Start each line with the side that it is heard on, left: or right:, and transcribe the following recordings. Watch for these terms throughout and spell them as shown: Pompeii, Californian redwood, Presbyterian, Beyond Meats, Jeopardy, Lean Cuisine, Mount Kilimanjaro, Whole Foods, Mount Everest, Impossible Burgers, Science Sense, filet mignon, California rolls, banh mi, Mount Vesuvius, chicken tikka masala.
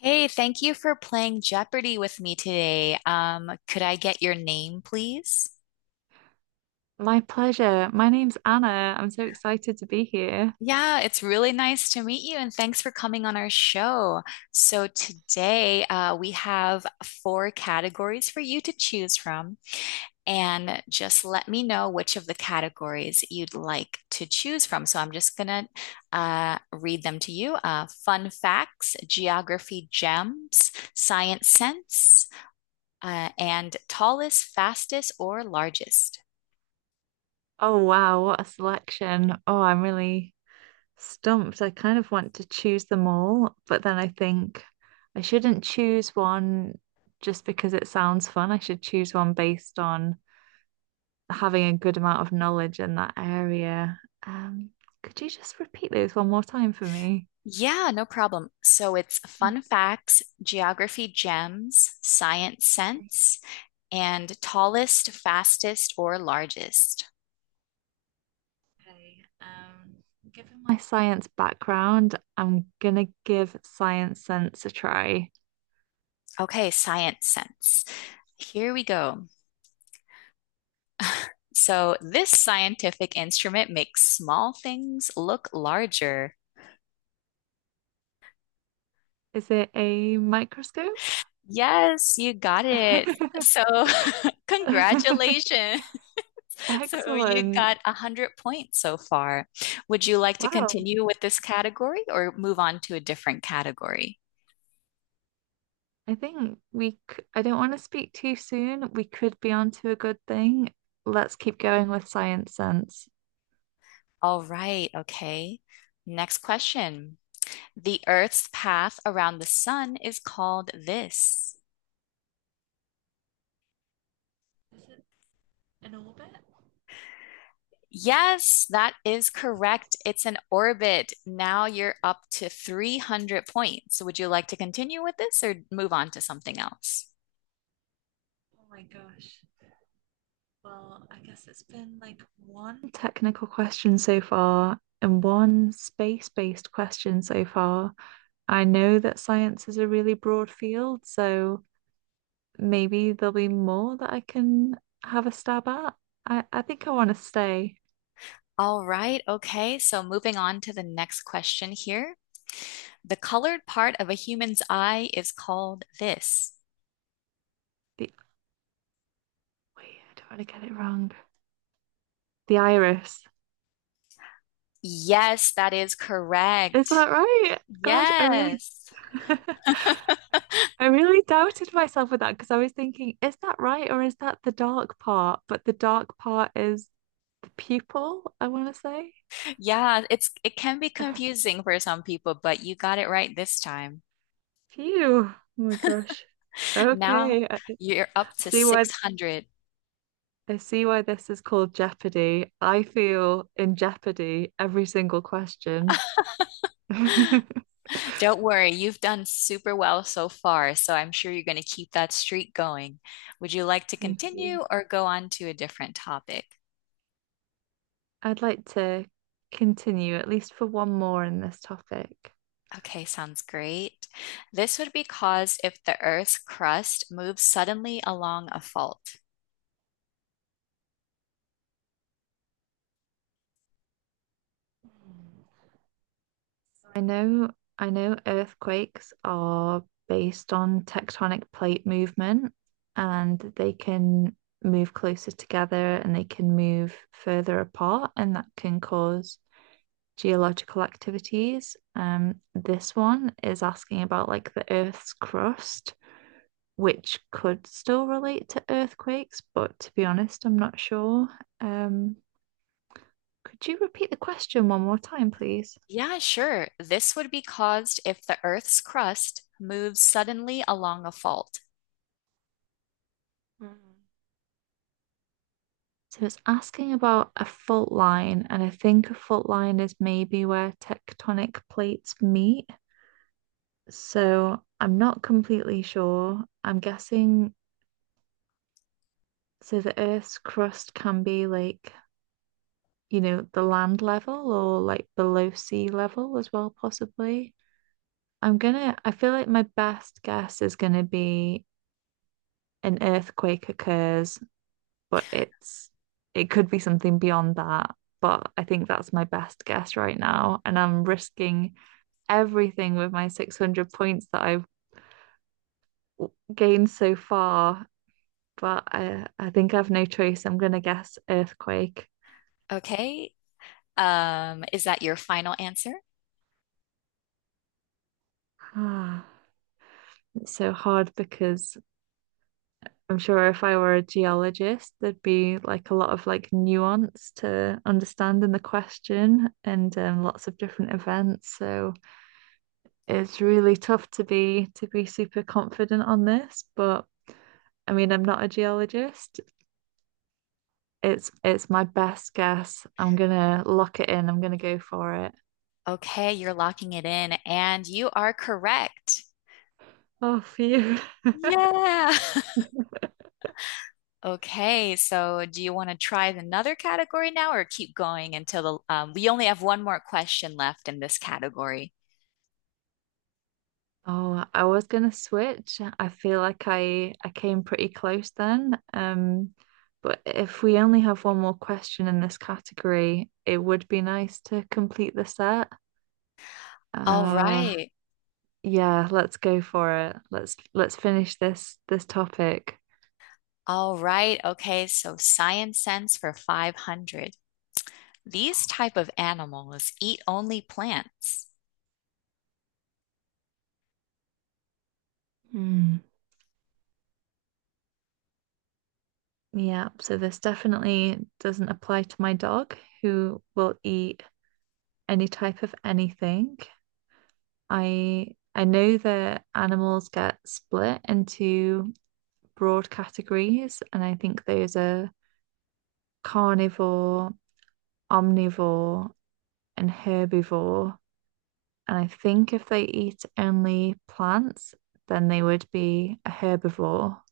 left: Hey, thank you for playing Jeopardy with me today. Could I get your name, please?
right: My pleasure. My name's Anna. I'm so excited to be here.
left: Yeah, it's really nice to meet you, and thanks for coming on our show. So, today we have four categories for you to choose from, and just let me know which of the categories you'd like to choose from. So, I'm just gonna read them to you. Fun facts, geography gems, science sense. And tallest, fastest, or largest?
right: Oh, wow, what a selection. Oh, I'm really stumped. I kind of want to choose them all, but then I think I shouldn't choose one just because it sounds fun. I should choose one based on having a good amount of knowledge in that area. Um, could you just repeat those one more time for me?
left: Yeah, no problem. So it's
right: Thank
left: fun facts, geography gems, science
right: you.
left: sense, and tallest, fastest, or largest.
right: Okay. Given my science background, I'm gonna give Science Sense a try.
left: Okay, science sense. Here we go. So this scientific instrument makes small things look larger.
right: Is it a microscope?
left: Yes, you got it. So congratulations. So you
right: Excellent.
left: got 100 points so far. Would you like to
right: Wow.
left: continue with this category or move on to a different category?
right: I think I don't want to speak too soon. We could be on to a good thing. Let's keep going with Science Sense.
left: All right, okay. Next question. The Earth's path around the sun is called this.
right: Is it In orbit?
left: Yes, that is correct. It's an orbit. Now you're up to 300 points. Would you like to continue with this or move on to something else?
right: Oh my gosh. Well, I guess it's been like one technical question so far and one space-based question so far. I know that science is a really broad field, so maybe there'll be more that I can have a stab at. I think I want to stay
left: All right, okay. So moving on to the next question here. The colored part of a human's eye is called this.
right: the Wait, I don't want to get it wrong. The iris.
left: Yes, that is
right: Is
left: correct.
right: that right? Gosh, I really
left: Yes.
right: I really doubted myself with that because I was thinking, is that right or is that the dark part? But the dark part is the pupil, I want to say.
left: Yeah, it can be confusing for some people, but you got it right this time.
right: Phew. Oh my gosh.
left: Now
right: Okay.
left: you're up
right: I
left: to
right: see why
left: 600.
right: I see why this is called Jeopardy. I feel in jeopardy every single question. Thank
left: Don't worry, you've done super well so far, so I'm sure you're going to keep that streak going. Would you like to
right: you.
left: continue or go on to a different topic?
right: I'd like to continue at least for one more in this topic.
left: Okay, sounds great. This would be caused if the Earth's crust moves suddenly along a fault.
right: I know, I know earthquakes are based on tectonic plate movement, and they can move closer together and they can move further apart, and that can cause geological activities. This one is asking about like the Earth's crust, which could still relate to earthquakes, but to be honest, I'm not sure. Um, could you repeat the question one more time, please?
left: Yeah, sure. This would be caused if the Earth's crust moves suddenly along a fault.
right: Mhm. So it's asking about a fault line, and I think a fault line is maybe where tectonic plates meet. So I'm not completely sure. I'm guessing so the Earth's crust can be like, you know, the land level or like below sea level as well, possibly. I feel like my best guess is gonna be an earthquake occurs, but it could be something beyond that. But I think that's my best guess right now. And I'm risking everything with my 600 points that I've gained so far. But I think I have no choice. I'm going to guess earthquake.
left: Okay. Is that your final answer?
right: It's so hard because I'm sure if I were a geologist, there'd be like a lot of like nuance to understand in the question, and lots of different events. So it's really tough to be super confident on this, but I mean, I'm not a geologist. It's my best guess. I'm gonna lock it in. I'm gonna go for it.
left: Okay, you're locking it in, and you are correct.
right: Oh, phew.
left: Yeah. Okay, so do you want to try another category now or keep going until we only have one more question left in this category?
right: Oh, I was gonna switch. I feel like I came pretty close then. But if we only have one more question in this category, it would be nice to complete the set.
left: All
right: Uh,
left: right.
right: yeah, let's go for it. Let's finish this topic.
left: All right. Okay. So science sense for 500. These type of animals eat only plants.
right: Hmm. Yeah, so this definitely doesn't apply to my dog who will eat any type of anything. I know that animals get split into broad categories, and I think those are carnivore, omnivore, and herbivore. And I think if they eat only plants, then they would be a herbivore.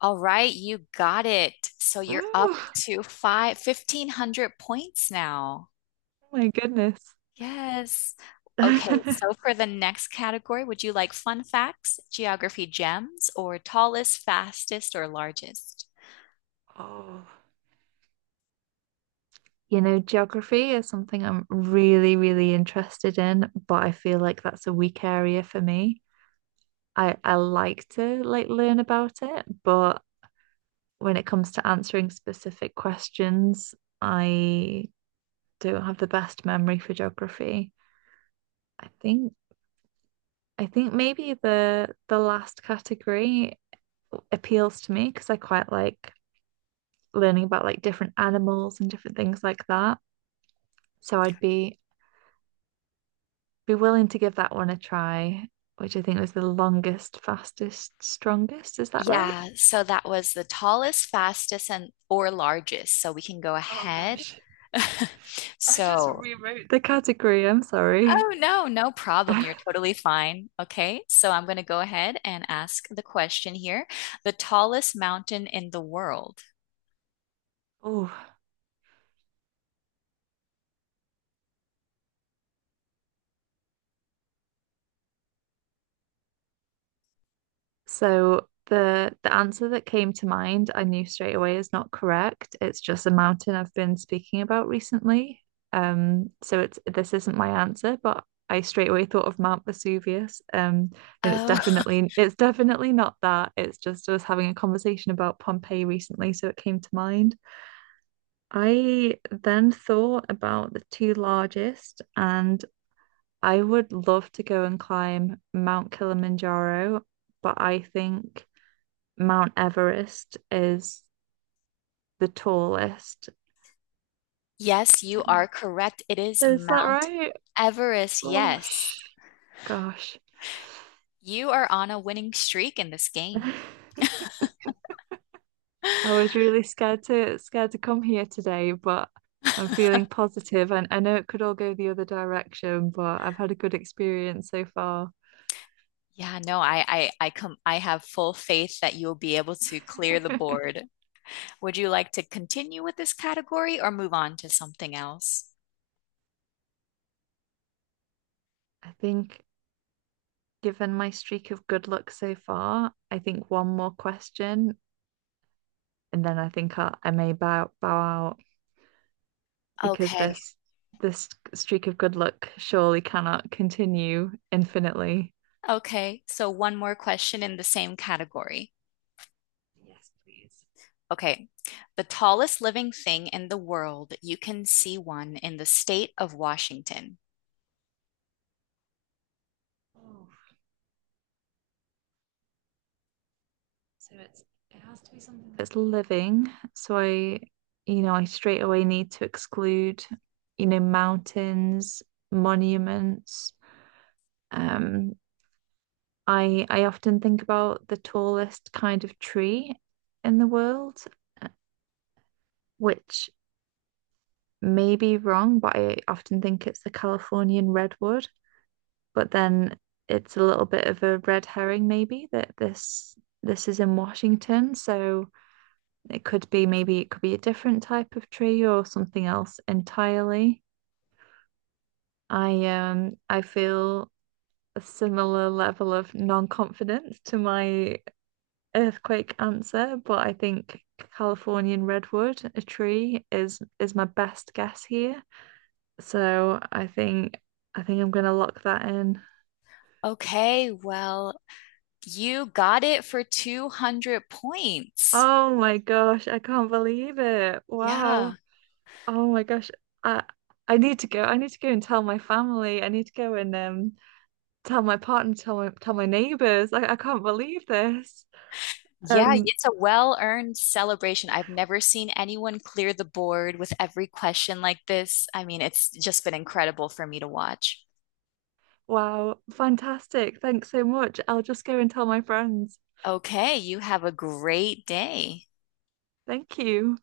left: All right. You got it. So
right: Ooh,
left: you're up
right: oh
left: to five fifteen hundred points now.
right: my goodness.
left: Yes. Okay. So for the next category, would you like fun facts, geography gems, or tallest, fastest, or largest?
right: Oh. You know, geography is something I'm really, really interested in, but I feel like that's a weak area for me. I like to like learn about it, but when it comes to answering specific questions, I don't have the best memory for geography. I think I think maybe the last category appeals to me because I quite like learning about like different animals and different things like that. So I'd be willing to give that one a try, which I think was the longest, fastest, strongest. Is that right?
left: Yeah. So that was the tallest, fastest, and or largest. So we can go
right: Oh
left: ahead.
right: gosh. I just
left: So
right: rewrote the category, I'm sorry.
left: Oh, no, no problem. You're totally fine. Okay, so I'm going to go ahead and ask the question here. The tallest mountain in the world.
right: oh, So the answer that came to mind, I knew straight away is not correct. It's just a mountain I've been speaking about recently. So it's This isn't my answer, but I straight away thought of Mount Vesuvius. And
left: Oh,
right: it's definitely not that. It's just I was having a conversation about Pompeii recently, so it came to mind. I then thought about the two largest, and I would love to go and climb Mount Kilimanjaro, but I think Mount Everest is the tallest.
left: yes, you are correct. It is
right: Is that
left: Mount
right: right?
left: Everest.
right: Oh,
left: Yes,
right: gosh.
left: you are on a winning streak in this game.
right: I was really scared to come here today, but I'm feeling positive and I know it could all go the other direction, but I've had a good experience so far.
left: Yeah, no, I have full faith that you'll be able to clear the
right: I
left: board. Would you like to continue with this category or move on to something else?
right: think given my streak of good luck so far, I think one more question and then I think I may bow out, because
left: Okay.
right: this streak of good luck surely cannot continue infinitely.
left: Okay, so one more question in the same category.
right: Yes, please.
left: Okay, the tallest living thing in the world, you can see one in the state of Washington.
right: Oh, so it has to be something that's living, so I, you know, I straight away need to exclude, you know, mountains, monuments. Um, I often think about the tallest kind of tree in the world, uh, which may be wrong, but I often think it's the Californian redwood. But then it's a little bit of a red herring, maybe, that this is in Washington. So it could be maybe it could be a different type of tree or something else entirely. I feel a similar level of non-confidence to my earthquake answer, but I think Californian redwood, a tree, is my best guess here. So I think I'm gonna lock that in.
left: Okay, well, you got it for 200 points.
right: Oh my gosh, I can't believe it.
left: Yeah.
right: Wow. Oh my gosh. I I need to go. I need to go and tell my family. I need to go and tell my partner, tell my neighbors. I can't believe this.
left: Yeah,
right: Um
left: it's a well-earned celebration. I've never seen anyone clear the board with every question like this. I mean, it's just been incredible for me to watch.
right: wow, fantastic. Thanks so much. I'll just go and tell my friends.
left: Okay, you have a great day.
right: Thank you.